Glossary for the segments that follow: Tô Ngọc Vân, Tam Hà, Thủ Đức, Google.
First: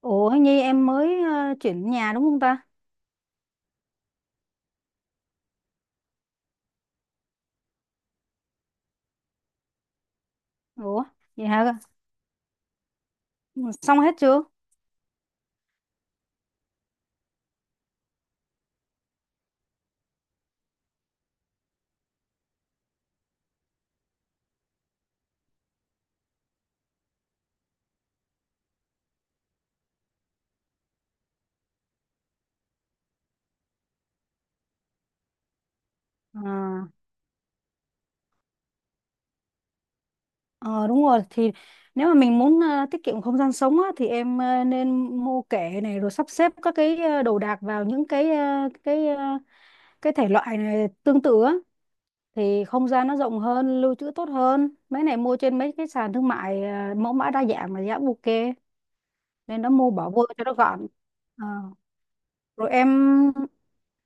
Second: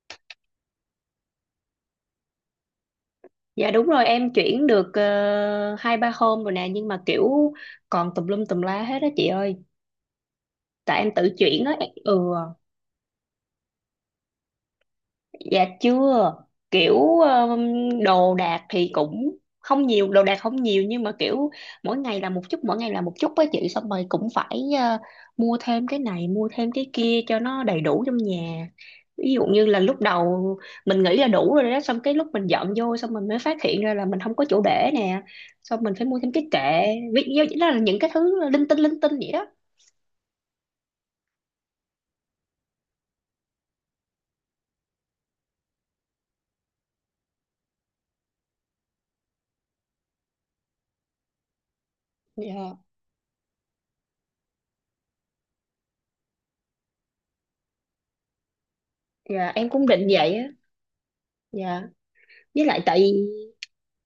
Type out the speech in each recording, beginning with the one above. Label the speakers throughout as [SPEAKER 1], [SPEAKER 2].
[SPEAKER 1] Ủa Nhi em mới chuyển nhà đúng không ta?
[SPEAKER 2] Dạ, đúng rồi, em chuyển được 2-3 hôm rồi nè, nhưng mà kiểu còn tùm lum tùm lá hết á chị ơi. Tại
[SPEAKER 1] Ủa
[SPEAKER 2] em tự
[SPEAKER 1] vậy
[SPEAKER 2] chuyển á.
[SPEAKER 1] hả?
[SPEAKER 2] Ừ.
[SPEAKER 1] Ừ, xong hết chưa?
[SPEAKER 2] Dạ chưa. Kiểu đồ đạc thì cũng không nhiều, đồ đạc không nhiều, nhưng mà kiểu mỗi ngày là một chút, mỗi ngày là một chút với chị. Xong rồi cũng phải mua thêm cái này, mua thêm cái kia cho nó đầy đủ trong nhà. Ví dụ như là lúc đầu mình nghĩ là đủ rồi đó, xong cái lúc mình dọn vô xong mình mới phát hiện ra là mình không có chỗ để nè, xong mình phải mua thêm cái kệ.
[SPEAKER 1] À,
[SPEAKER 2] Ví dụ đó là những cái thứ linh tinh vậy đó.
[SPEAKER 1] ờ, đúng rồi thì nếu mà mình muốn tiết kiệm không gian sống á, thì em nên mua kệ này rồi sắp xếp các cái đồ đạc vào những cái cái thể loại này tương tự á thì
[SPEAKER 2] Dạ.
[SPEAKER 1] không gian nó rộng hơn, lưu trữ tốt hơn. Mấy này mua trên mấy cái sàn thương mại, mẫu mã đa dạng mà giá ok
[SPEAKER 2] Dạ
[SPEAKER 1] nên
[SPEAKER 2] em
[SPEAKER 1] nó
[SPEAKER 2] cũng
[SPEAKER 1] mua
[SPEAKER 2] định
[SPEAKER 1] bỏ vô
[SPEAKER 2] vậy á.
[SPEAKER 1] cho nó gọn. Ờ,
[SPEAKER 2] Dạ. Với
[SPEAKER 1] Rồi
[SPEAKER 2] lại
[SPEAKER 1] em
[SPEAKER 2] tại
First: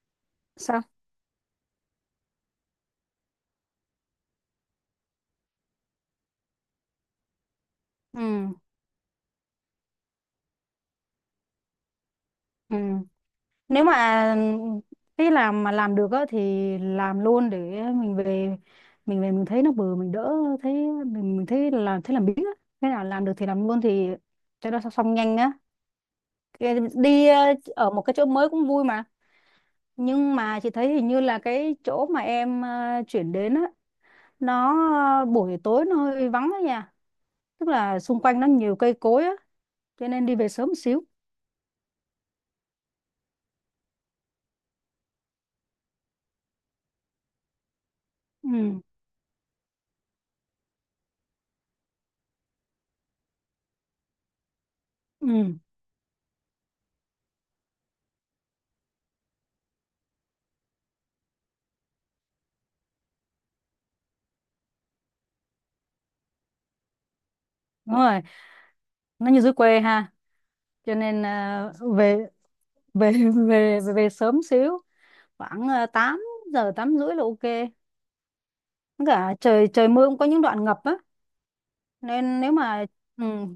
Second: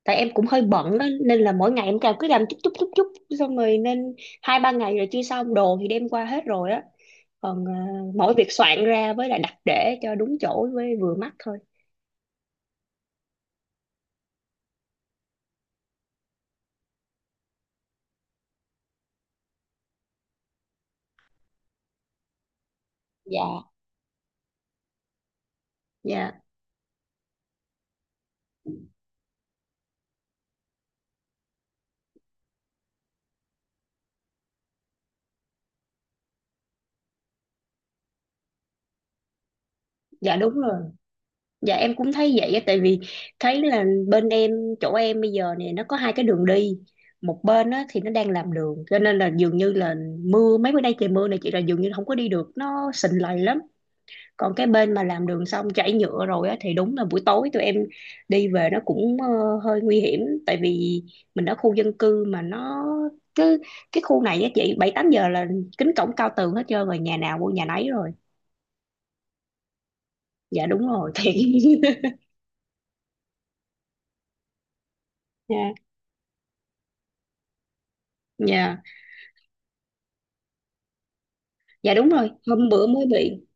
[SPEAKER 2] tại em cũng hơi
[SPEAKER 1] sao?
[SPEAKER 2] bận đó, nên là mỗi ngày em cào cứ làm chút chút chút chút, xong rồi nên 2-3 ngày rồi chưa xong. Đồ thì đem qua hết rồi á, còn
[SPEAKER 1] Ừ.
[SPEAKER 2] mỗi việc soạn ra với lại đặt để cho đúng chỗ với vừa mắt thôi.
[SPEAKER 1] Ừ. Nếu mà cái làm mà làm được á thì làm luôn để mình về, mình thấy nó bừa mình đỡ thấy mình thấy là thấy làm biếng á, thế nào làm được thì
[SPEAKER 2] Dạ.
[SPEAKER 1] làm luôn thì cho nó xong nhanh á.
[SPEAKER 2] Dạ.
[SPEAKER 1] Đi ở một cái chỗ mới cũng vui mà, nhưng mà chị thấy hình như là cái chỗ mà em chuyển đến á, nó buổi tối nó hơi vắng á nha, tức là xung quanh nó nhiều cây cối á, cho nên đi
[SPEAKER 2] Dạ
[SPEAKER 1] về
[SPEAKER 2] đúng
[SPEAKER 1] sớm
[SPEAKER 2] rồi.
[SPEAKER 1] một xíu.
[SPEAKER 2] Dạ em cũng thấy vậy á. Tại vì thấy là bên em, chỗ em bây giờ này nó có hai cái đường đi. Một bên á thì nó đang làm
[SPEAKER 1] Ừ,
[SPEAKER 2] đường, cho nên là dường như là mưa mấy bữa nay, trời mưa này chị, là dường như không có đi được, nó sình lầy lắm. Còn cái bên mà làm đường
[SPEAKER 1] ừ,
[SPEAKER 2] xong chảy nhựa rồi á thì đúng là buổi tối tụi em đi về nó cũng hơi nguy hiểm. Tại vì mình ở khu dân cư mà nó cứ, cái khu này á chị, 7-8 giờ là kính cổng cao tường hết trơn rồi, nhà nào mua nhà nấy
[SPEAKER 1] đúng
[SPEAKER 2] rồi.
[SPEAKER 1] rồi, nó như dưới quê ha.
[SPEAKER 2] Dạ đúng
[SPEAKER 1] Cho
[SPEAKER 2] rồi
[SPEAKER 1] nên
[SPEAKER 2] thiệt.
[SPEAKER 1] à, về về về về, về sớm xíu, khoảng
[SPEAKER 2] Dạ.
[SPEAKER 1] 8 giờ 8 rưỡi là ok. Với
[SPEAKER 2] Dạ.
[SPEAKER 1] cả trời trời mưa cũng có những đoạn ngập á,
[SPEAKER 2] Dạ đúng rồi,
[SPEAKER 1] nên nếu
[SPEAKER 2] hôm bữa
[SPEAKER 1] mà
[SPEAKER 2] mới bị.
[SPEAKER 1] ừ,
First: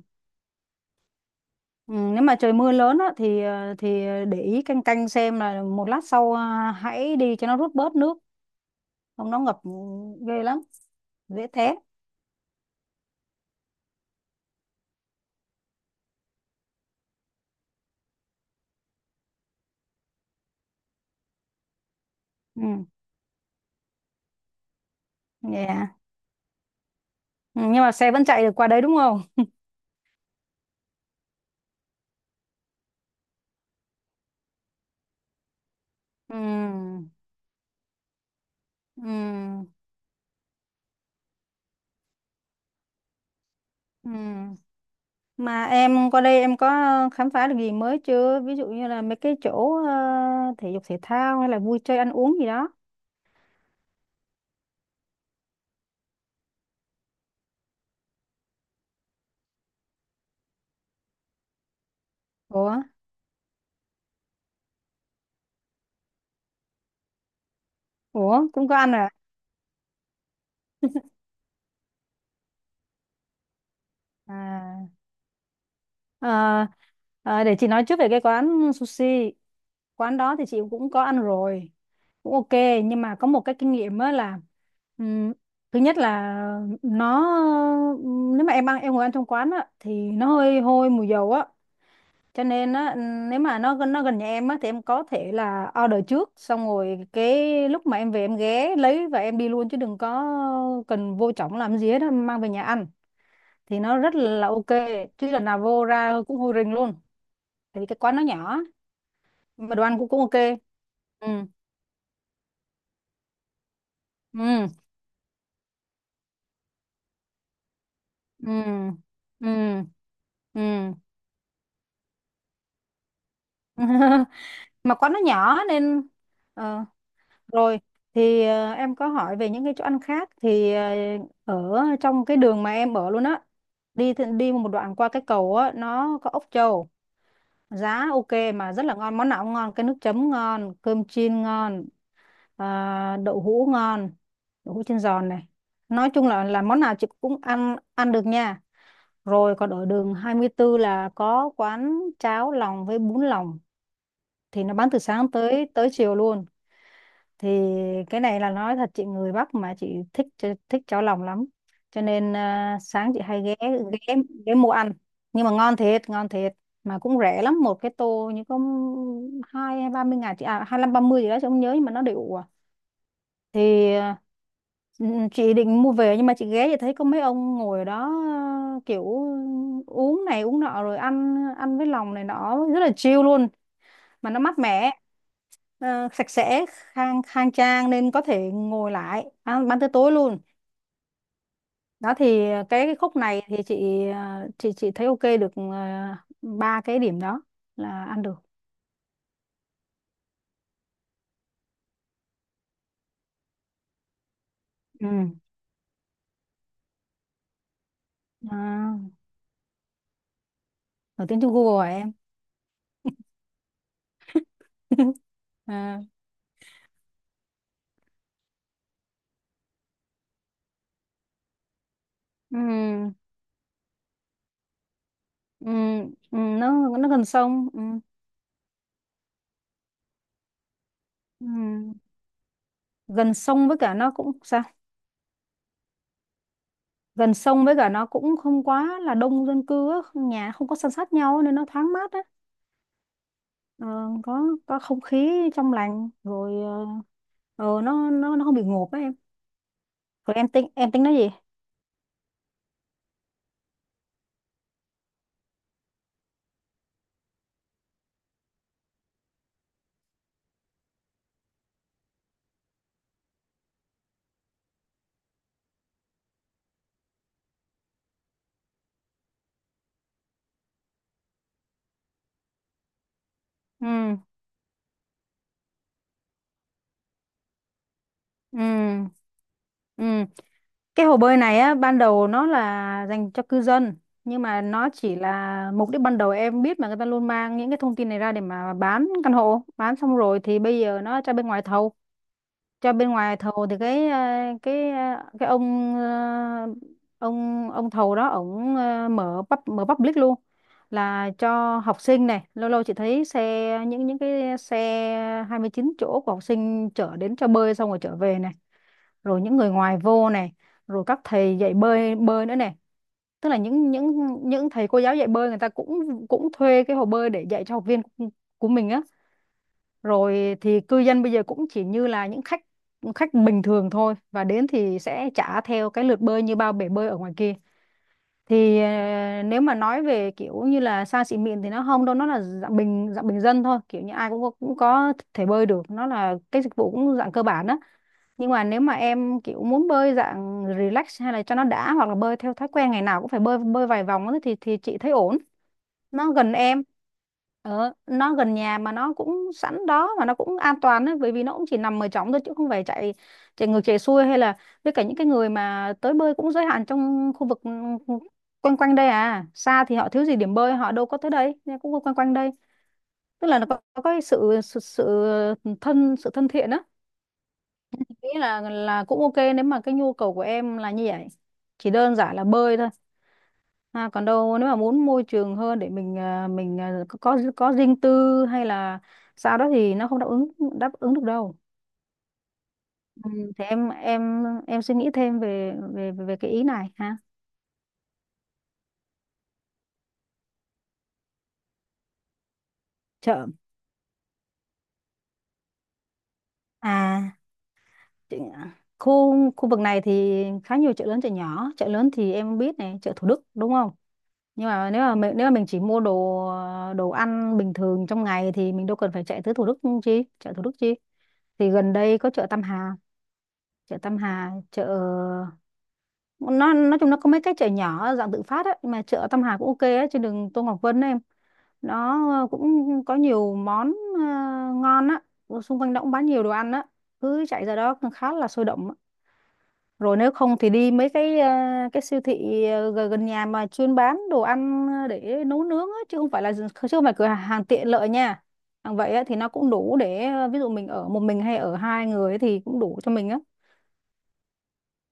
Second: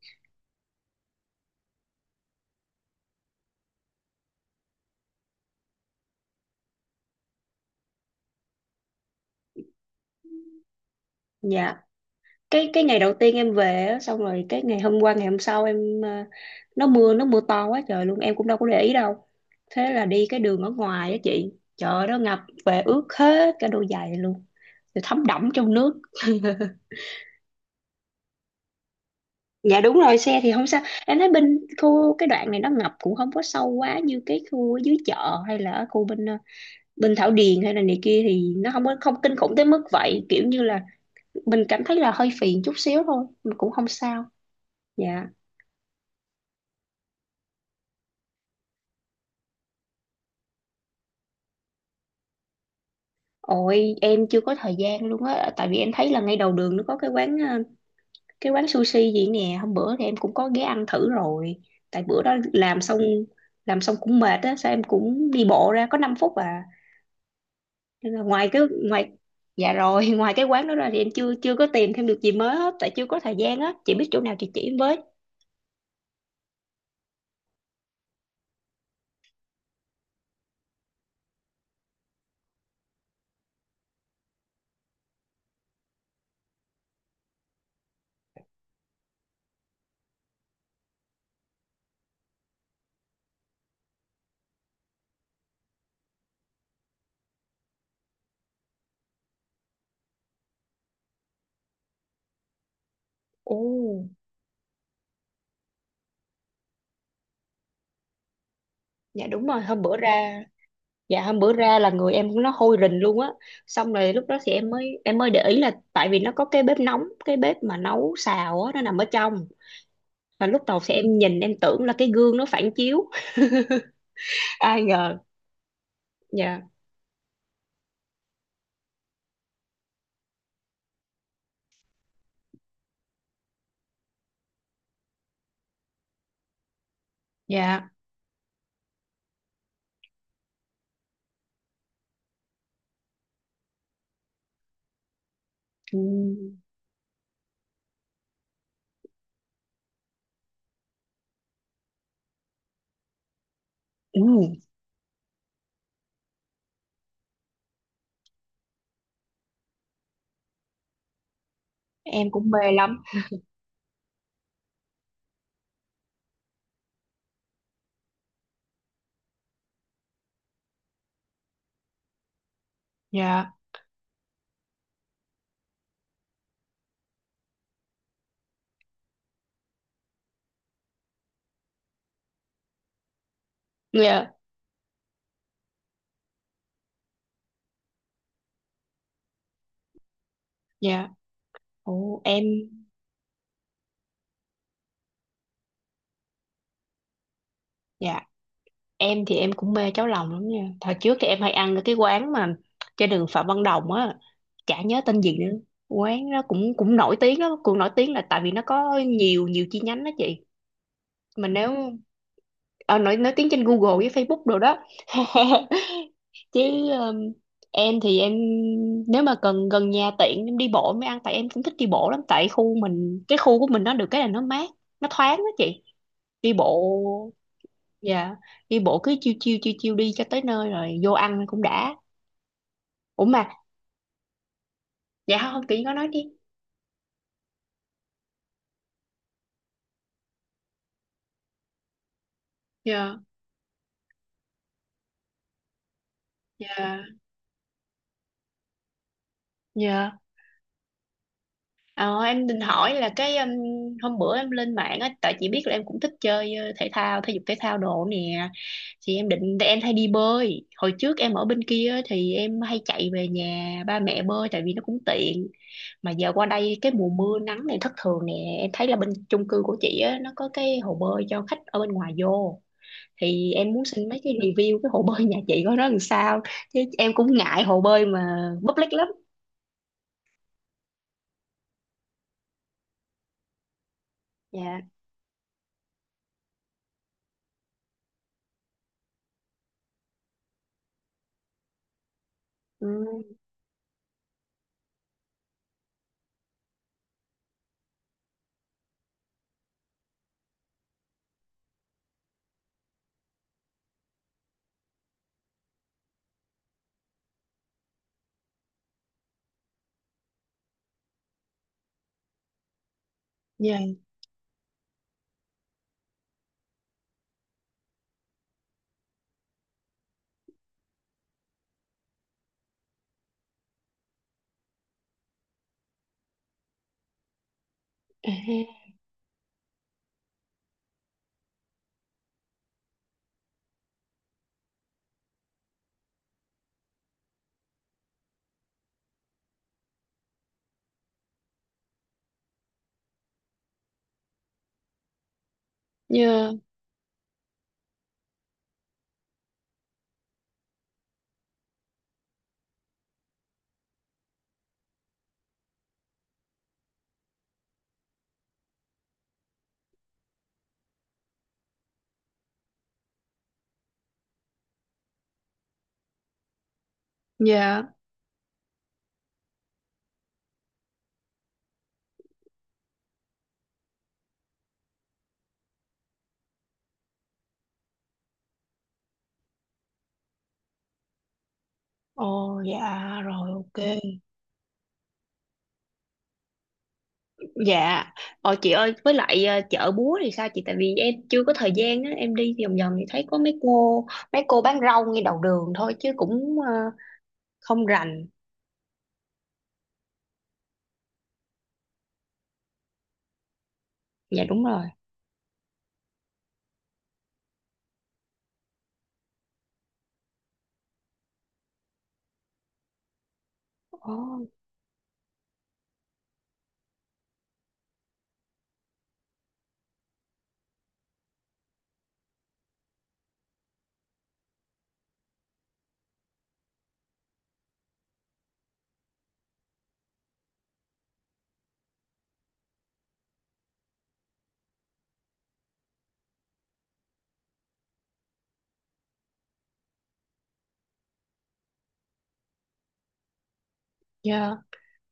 [SPEAKER 1] ừ, nếu mà trời mưa lớn á thì, để ý canh canh xem là một lát sau hãy đi cho nó rút bớt nước, không nó ngập ghê lắm, dễ té.
[SPEAKER 2] Dạ cái ngày đầu tiên em về á, xong rồi cái ngày hôm qua, ngày hôm sau em nó mưa to quá trời luôn, em cũng đâu có để ý đâu. Thế là đi cái đường ở ngoài á chị, trời ơi, nó ngập,
[SPEAKER 1] Ừ.
[SPEAKER 2] về ướt hết cả đôi giày luôn, rồi thấm đẫm trong
[SPEAKER 1] Yeah.
[SPEAKER 2] nước.
[SPEAKER 1] Ừ, nhưng mà xe vẫn chạy được qua đấy đúng không?
[SPEAKER 2] Dạ đúng rồi, xe thì không sao. Em thấy bên khu, cái đoạn này nó ngập cũng không có sâu quá như cái khu ở dưới chợ hay là ở khu bên
[SPEAKER 1] Ừ.
[SPEAKER 2] bên Thảo Điền hay là này kia, thì nó không có, không kinh khủng tới
[SPEAKER 1] Ừ.
[SPEAKER 2] mức vậy. Kiểu như là mình cảm thấy là hơi phiền chút xíu thôi, mình cũng không
[SPEAKER 1] Ừ.
[SPEAKER 2] sao. Dạ.
[SPEAKER 1] Mà em qua đây em có khám phá được gì mới chưa? Ví dụ như là mấy cái chỗ thể dục thể thao hay là vui chơi ăn uống gì đó.
[SPEAKER 2] Ôi em chưa có thời gian luôn á, tại vì em thấy là ngay đầu đường nó có cái quán cái quán sushi gì nè. Hôm bữa thì em cũng có ghé ăn thử rồi. Tại bữa đó
[SPEAKER 1] Ủa?
[SPEAKER 2] làm xong, làm xong cũng mệt á, sao em cũng đi bộ ra có 5 phút à. Nên là
[SPEAKER 1] Ủa?
[SPEAKER 2] ngoài cái
[SPEAKER 1] Cũng có ăn à?
[SPEAKER 2] ngoài dạ rồi. Ngoài cái quán đó ra thì em chưa chưa có tìm thêm được gì mới hết, tại chưa có thời gian á. Chị biết chỗ nào chị chỉ em
[SPEAKER 1] À,
[SPEAKER 2] với.
[SPEAKER 1] ờ, để chị nói trước về cái quán sushi. Quán đó thì chị cũng có ăn rồi. Cũng ok. Nhưng mà có một cái kinh nghiệm á là, ừm, thứ nhất là nó, nếu mà em ăn em ngồi ăn trong quán á thì nó hơi hôi mùi dầu á, cho nên á nếu mà nó gần nhà em á thì em có thể là order trước, xong rồi cái lúc mà em về em ghé lấy và em đi luôn chứ đừng có cần vô trỏng làm gì hết á, mang về nhà ăn
[SPEAKER 2] Ồ.
[SPEAKER 1] thì nó rất là ok, chứ lần nào vô ra cũng hôi rình luôn, tại vì cái quán nó nhỏ,
[SPEAKER 2] Dạ đúng rồi,
[SPEAKER 1] mà
[SPEAKER 2] hôm
[SPEAKER 1] đồ
[SPEAKER 2] bữa
[SPEAKER 1] ăn cũng cũng ok.
[SPEAKER 2] ra. Dạ,
[SPEAKER 1] Ừ.
[SPEAKER 2] hôm bữa ra là người em nó hôi rình luôn á. Xong rồi lúc đó thì
[SPEAKER 1] Ừ.
[SPEAKER 2] em mới để ý là tại vì nó có cái bếp nóng, cái bếp mà nấu
[SPEAKER 1] Ừ.
[SPEAKER 2] xào á, nó nằm ở trong.
[SPEAKER 1] Ừ.
[SPEAKER 2] Và lúc đầu thì
[SPEAKER 1] Ừ.
[SPEAKER 2] em nhìn em tưởng là cái gương nó phản chiếu, ai
[SPEAKER 1] Mà quán
[SPEAKER 2] ngờ.
[SPEAKER 1] nó nhỏ nên
[SPEAKER 2] Dạ.
[SPEAKER 1] ờ, rồi thì em có hỏi về những cái chỗ ăn khác thì ở trong cái đường mà em ở luôn á, đi một đoạn qua cái cầu á nó có ốc trâu,
[SPEAKER 2] Dạ.
[SPEAKER 1] giá ok mà rất là ngon, món nào cũng ngon, cái nước chấm ngon, cơm chiên ngon, à, đậu hũ ngon, đậu hũ chiên giòn này,
[SPEAKER 2] Ừ.
[SPEAKER 1] nói chung là món nào chị cũng ăn ăn được nha. Rồi còn ở đường 24 là có quán cháo lòng với bún lòng,
[SPEAKER 2] Ừ.
[SPEAKER 1] thì nó bán từ sáng tới tới chiều luôn. Thì cái này là nói thật, chị người Bắc mà chị thích thích cháo lòng lắm, cho
[SPEAKER 2] Em
[SPEAKER 1] nên
[SPEAKER 2] cũng mê
[SPEAKER 1] à,
[SPEAKER 2] lắm.
[SPEAKER 1] sáng chị hay ghé, ghé ghé mua ăn, nhưng mà ngon thiệt ngon thiệt, mà cũng rẻ lắm, một cái tô như có hai hay 30.000 chị à, hai năm ba mươi gì đó chị không nhớ, nhưng mà nó đều à.
[SPEAKER 2] Dạ.
[SPEAKER 1] Thì chị định mua về, nhưng mà chị ghé thì thấy có mấy ông ngồi ở đó, kiểu uống này uống nọ rồi ăn ăn với lòng này nọ rất là chill luôn, mà
[SPEAKER 2] Dạ.
[SPEAKER 1] nó mát mẻ, sạch sẽ, khang khang trang nên có thể ngồi lại ăn, tới tối luôn.
[SPEAKER 2] Dạ.
[SPEAKER 1] Đó
[SPEAKER 2] Ồ
[SPEAKER 1] thì
[SPEAKER 2] em.
[SPEAKER 1] cái khúc này thì chị chị thấy ok được, ba cái điểm đó là
[SPEAKER 2] Dạ
[SPEAKER 1] ăn được.
[SPEAKER 2] em thì em cũng mê cháo lòng lắm nha. Thời trước thì em hay ăn ở cái quán mà trên đường Phạm Văn Đồng á, chả nhớ
[SPEAKER 1] Ừ,
[SPEAKER 2] tên gì nữa. Quán nó cũng cũng nổi tiếng lắm, cũng nổi tiếng là tại vì nó
[SPEAKER 1] à,
[SPEAKER 2] có nhiều nhiều chi nhánh đó chị.
[SPEAKER 1] nổi tiếng
[SPEAKER 2] Mà
[SPEAKER 1] trong
[SPEAKER 2] nếu
[SPEAKER 1] Google hả em?
[SPEAKER 2] nổi nổi tiếng trên Google với Facebook đồ đó.
[SPEAKER 1] À,
[SPEAKER 2] Chứ um, em thì em nếu mà cần gần nhà tiện em đi bộ em mới ăn, tại em cũng thích đi bộ lắm. Tại
[SPEAKER 1] ừ,
[SPEAKER 2] khu mình, cái khu của mình nó được cái là nó mát, nó thoáng đó
[SPEAKER 1] ừ,
[SPEAKER 2] chị.
[SPEAKER 1] ừ,
[SPEAKER 2] Đi bộ.
[SPEAKER 1] nó gần sông, ừ,
[SPEAKER 2] Dạ đi bộ cứ chiêu chiêu chiêu chiêu đi cho tới nơi rồi vô ăn
[SPEAKER 1] ừ.
[SPEAKER 2] cũng đã. Ủa
[SPEAKER 1] Gần
[SPEAKER 2] mà.
[SPEAKER 1] sông với cả nó cũng sao,
[SPEAKER 2] Dạ không, chị có nói đi.
[SPEAKER 1] gần sông với cả nó cũng không quá là đông dân cư á, nhà không có san sát nhau nên nó thoáng mát á.
[SPEAKER 2] Dạ.
[SPEAKER 1] Ờ, có không khí trong lành rồi,
[SPEAKER 2] Dạ.
[SPEAKER 1] ờ, nó không bị ngộp á em.
[SPEAKER 2] Dạ.
[SPEAKER 1] Rồi em tính, nói gì?
[SPEAKER 2] Ờ, em định hỏi là cái hôm bữa em lên mạng á, tại chị biết là em cũng thích chơi thể thao, thể dục thể thao đồ nè. Thì em định em hay đi bơi. Hồi trước em ở bên kia á, thì em hay chạy về nhà ba mẹ bơi tại vì nó cũng tiện. Mà giờ qua đây cái mùa mưa nắng này thất thường nè, em thấy là bên chung cư của chị á nó có cái hồ bơi cho khách ở bên ngoài vô. Thì em muốn
[SPEAKER 1] Ừ.
[SPEAKER 2] xin mấy cái review cái hồ bơi nhà chị có nó làm sao. Chứ em cũng ngại hồ bơi mà public
[SPEAKER 1] Ừ.
[SPEAKER 2] lắm.
[SPEAKER 1] Ừ. Cái hồ bơi này á, ban đầu nó là dành cho cư dân, nhưng mà
[SPEAKER 2] Dạ.
[SPEAKER 1] nó chỉ là mục đích ban đầu, em biết mà, người ta luôn mang những cái thông tin này ra để mà bán căn hộ, bán xong rồi thì bây giờ nó cho bên ngoài thầu.
[SPEAKER 2] Ừ.
[SPEAKER 1] Cho bên ngoài thầu thì cái ông, ông thầu đó, ổng mở public luôn, là cho học sinh này, lâu lâu chị thấy xe, những cái xe 29 chỗ của học sinh chở đến cho bơi xong rồi trở về này, rồi những người ngoài vô này, rồi các thầy dạy bơi bơi nữa này, tức là
[SPEAKER 2] Dạ.
[SPEAKER 1] những thầy cô giáo dạy bơi, người ta cũng cũng thuê cái hồ bơi để dạy cho học viên của mình á. Rồi thì cư dân bây giờ cũng chỉ như là những khách, khách bình thường thôi, và đến thì sẽ trả theo cái lượt bơi như bao bể bơi ở ngoài kia.
[SPEAKER 2] À ha.
[SPEAKER 1] Thì nếu mà nói về kiểu như là xa xỉ mịn thì nó không đâu, nó là dạng bình dân thôi, kiểu như ai cũng có thể bơi được, nó là cái dịch vụ cũng dạng cơ bản á. Nhưng mà nếu mà em kiểu muốn bơi dạng relax hay là cho nó đã, hoặc là bơi theo thói quen ngày nào cũng phải bơi bơi vài vòng á thì chị thấy ổn. Nó gần
[SPEAKER 2] Dạ.
[SPEAKER 1] em, nó gần nhà mà nó cũng sẵn đó, mà nó cũng an toàn ấy, bởi vì nó cũng chỉ nằm ở trống thôi chứ không phải chạy, ngược chạy xuôi hay là, với cả những cái người mà tới bơi cũng giới hạn trong khu vực, ừ, quanh quanh đây à, xa thì họ thiếu gì điểm bơi, họ đâu có tới đây, nên cũng quanh quanh đây, tức là nó có, cái sự, sự sự thân thiện á.
[SPEAKER 2] Dạ.
[SPEAKER 1] Nghĩ là cũng ok nếu mà cái nhu cầu của em là như vậy, chỉ đơn giản là bơi thôi. À, còn đâu nếu mà muốn môi trường hơn để mình à, có riêng tư hay là sao đó thì nó không đáp ứng được đâu.
[SPEAKER 2] Ồ dạ,
[SPEAKER 1] Ừ,
[SPEAKER 2] rồi
[SPEAKER 1] thì em
[SPEAKER 2] ok.
[SPEAKER 1] suy nghĩ thêm về về về cái ý này ha.
[SPEAKER 2] Dạ. Ờ chị ơi, với lại chợ búa thì sao chị? Tại vì em chưa có thời gian á, em đi vòng vòng thì thấy có
[SPEAKER 1] Chợ
[SPEAKER 2] mấy cô bán rau ngay đầu đường thôi chứ cũng
[SPEAKER 1] à
[SPEAKER 2] không rành.
[SPEAKER 1] chị- khu khu vực này thì khá nhiều chợ lớn chợ nhỏ. Chợ lớn thì em biết này, chợ Thủ Đức đúng không?
[SPEAKER 2] Dạ đúng
[SPEAKER 1] Nhưng
[SPEAKER 2] rồi.
[SPEAKER 1] mà nếu mà mình chỉ mua đồ, à, đồ ăn bình thường trong ngày thì mình đâu cần phải chạy tới Thủ Đức chi, chợ Thủ Đức chi. Thì gần đây có chợ Tam Hà, chợ
[SPEAKER 2] Ồ.
[SPEAKER 1] Tam Hà, chợ nó nói chung nó có mấy cái chợ nhỏ dạng tự phát ấy, mà chợ Tâm Hà cũng ok ấy, trên đường Tô Ngọc Vân ấy em, nó cũng có nhiều món ngon á. Ở xung quanh đó cũng bán nhiều đồ ăn á, cứ chạy ra đó cũng khá là sôi động á. Rồi nếu không thì đi mấy cái siêu thị gần gần nhà mà chuyên bán đồ ăn để nấu nướng á, chứ không phải là, chứ không phải cửa hàng tiện lợi nha, hàng vậy á, thì nó cũng đủ để, ví dụ mình ở một mình hay ở hai người ấy thì cũng đủ cho mình á.
[SPEAKER 2] Dạ.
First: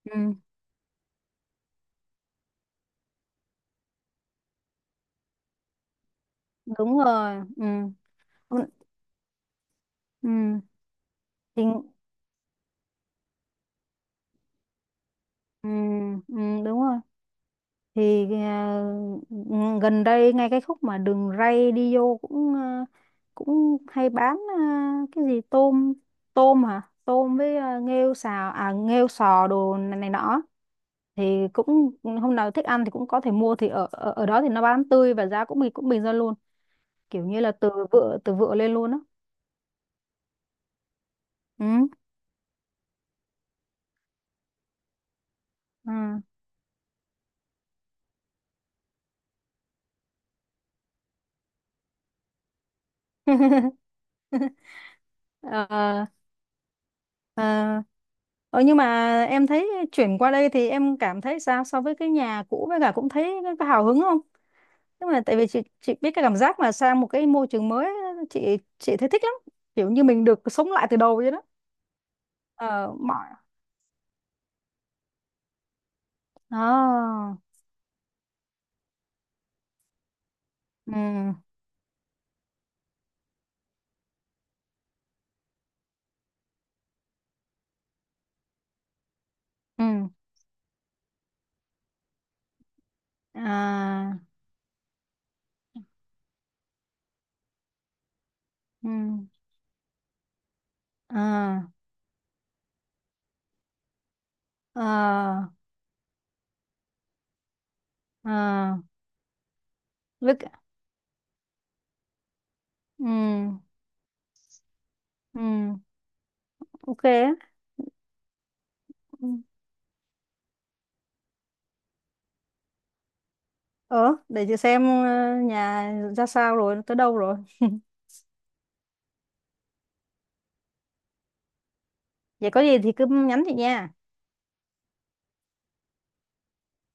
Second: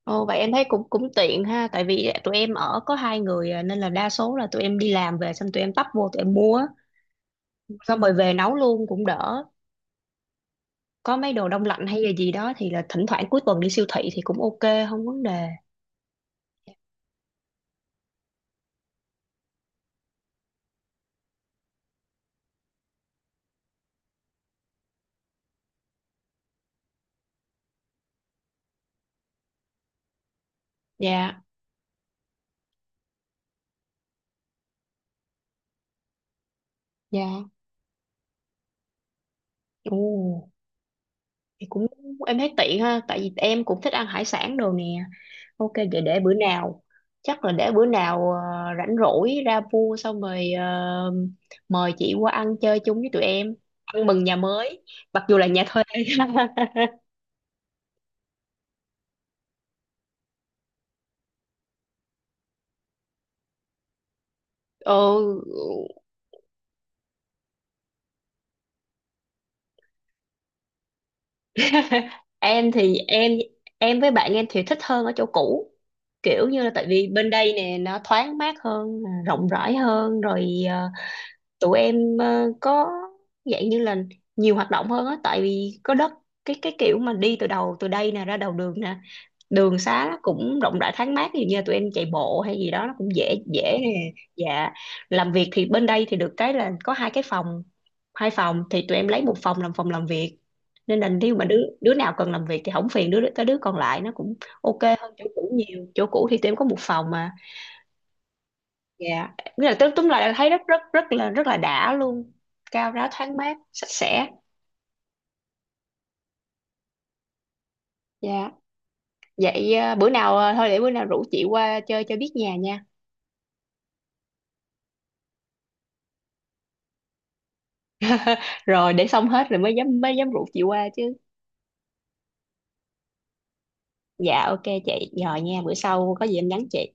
[SPEAKER 2] Ồ
[SPEAKER 1] Ừ,
[SPEAKER 2] vậy em thấy cũng cũng tiện ha, tại vì tụi em ở có hai người à, nên là đa số là tụi em đi làm về xong tụi em tấp vô tụi em mua á.
[SPEAKER 1] đúng rồi, ừ.
[SPEAKER 2] Xong rồi về nấu
[SPEAKER 1] Ừ.
[SPEAKER 2] luôn cũng đỡ.
[SPEAKER 1] Ừ.
[SPEAKER 2] Có mấy đồ
[SPEAKER 1] Thì.
[SPEAKER 2] đông lạnh hay là gì đó thì là thỉnh thoảng cuối tuần đi siêu thị thì cũng ok, không vấn đề.
[SPEAKER 1] Ừ, ừ, đúng rồi thì, gần đây ngay cái khúc mà đường ray đi vô cũng à, cũng hay bán à, cái gì tôm, tôm hả tôm với nghêu xào nghêu sò đồ này, này nọ,
[SPEAKER 2] Dạ.
[SPEAKER 1] thì cũng hôm nào thích ăn thì cũng có thể mua. Thì ở ở, ở đó thì nó bán tươi và giá cũng bình bình dân luôn, kiểu như
[SPEAKER 2] Dạ.
[SPEAKER 1] là từ vựa, lên luôn á.
[SPEAKER 2] Ồ. Thì cũng
[SPEAKER 1] Ừ,
[SPEAKER 2] em thấy tiện ha, tại vì em cũng thích ăn hải sản đồ nè. Ok,
[SPEAKER 1] ừ.
[SPEAKER 2] để bữa nào, chắc là để bữa nào rảnh rỗi ra mua xong rồi mời chị qua ăn chơi chung với tụi em, ăn mừng nhà mới, mặc dù là nhà thuê.
[SPEAKER 1] Ờ, à, ờ, nhưng mà em thấy chuyển qua đây thì em cảm thấy sao so với cái nhà cũ, với cả cũng thấy có hào hứng không? Nhưng
[SPEAKER 2] Ờ,
[SPEAKER 1] mà tại vì chị biết cái cảm giác mà sang một cái môi trường mới, chị thấy thích lắm. Kiểu như mình được sống lại từ đầu vậy đó.
[SPEAKER 2] em
[SPEAKER 1] Ờ
[SPEAKER 2] thì
[SPEAKER 1] mọi,
[SPEAKER 2] em với bạn em thì thích hơn ở chỗ cũ, kiểu như là tại vì
[SPEAKER 1] à,
[SPEAKER 2] bên đây nè nó thoáng mát hơn, rộng rãi hơn rồi
[SPEAKER 1] ừ,
[SPEAKER 2] tụi em có dạng như là nhiều hoạt động hơn á, tại vì có đất, cái kiểu mà đi từ đầu từ đây nè ra đầu đường nè, đường
[SPEAKER 1] ừ,
[SPEAKER 2] xá nó cũng rộng rãi thoáng mát. Ví dụ như là tụi em chạy bộ hay gì đó nó cũng dễ dễ nè.
[SPEAKER 1] à,
[SPEAKER 2] Dạ làm việc thì bên đây thì được cái là có hai cái phòng, hai phòng thì
[SPEAKER 1] ừ,
[SPEAKER 2] tụi em lấy một phòng làm việc. Nên là nếu mà đứa
[SPEAKER 1] à,
[SPEAKER 2] đứa nào cần làm việc thì không phiền đứa tới đứa còn lại, nó cũng ok hơn chỗ
[SPEAKER 1] à,
[SPEAKER 2] cũ nhiều. Chỗ cũ thì tụi em có một phòng mà.
[SPEAKER 1] à,
[SPEAKER 2] Dạ, nghĩa là tức túm lại là
[SPEAKER 1] với
[SPEAKER 2] thấy
[SPEAKER 1] cả,
[SPEAKER 2] rất rất rất là đã luôn, cao ráo
[SPEAKER 1] ừ,
[SPEAKER 2] thoáng mát sạch sẽ.
[SPEAKER 1] ừ, ok á.
[SPEAKER 2] Dạ.
[SPEAKER 1] Ừ.
[SPEAKER 2] Vậy à, bữa nào à, thôi để bữa nào rủ chị qua chơi cho biết nhà nha.
[SPEAKER 1] Ờ, để chị xem, nhà ra sao rồi, tới đâu rồi.
[SPEAKER 2] Rồi để xong hết rồi mới dám rủ chị qua chứ.
[SPEAKER 1] Vậy có gì thì cứ nhắn chị nha.
[SPEAKER 2] Dạ ok chị, rồi nha, bữa sau có gì em nhắn chị.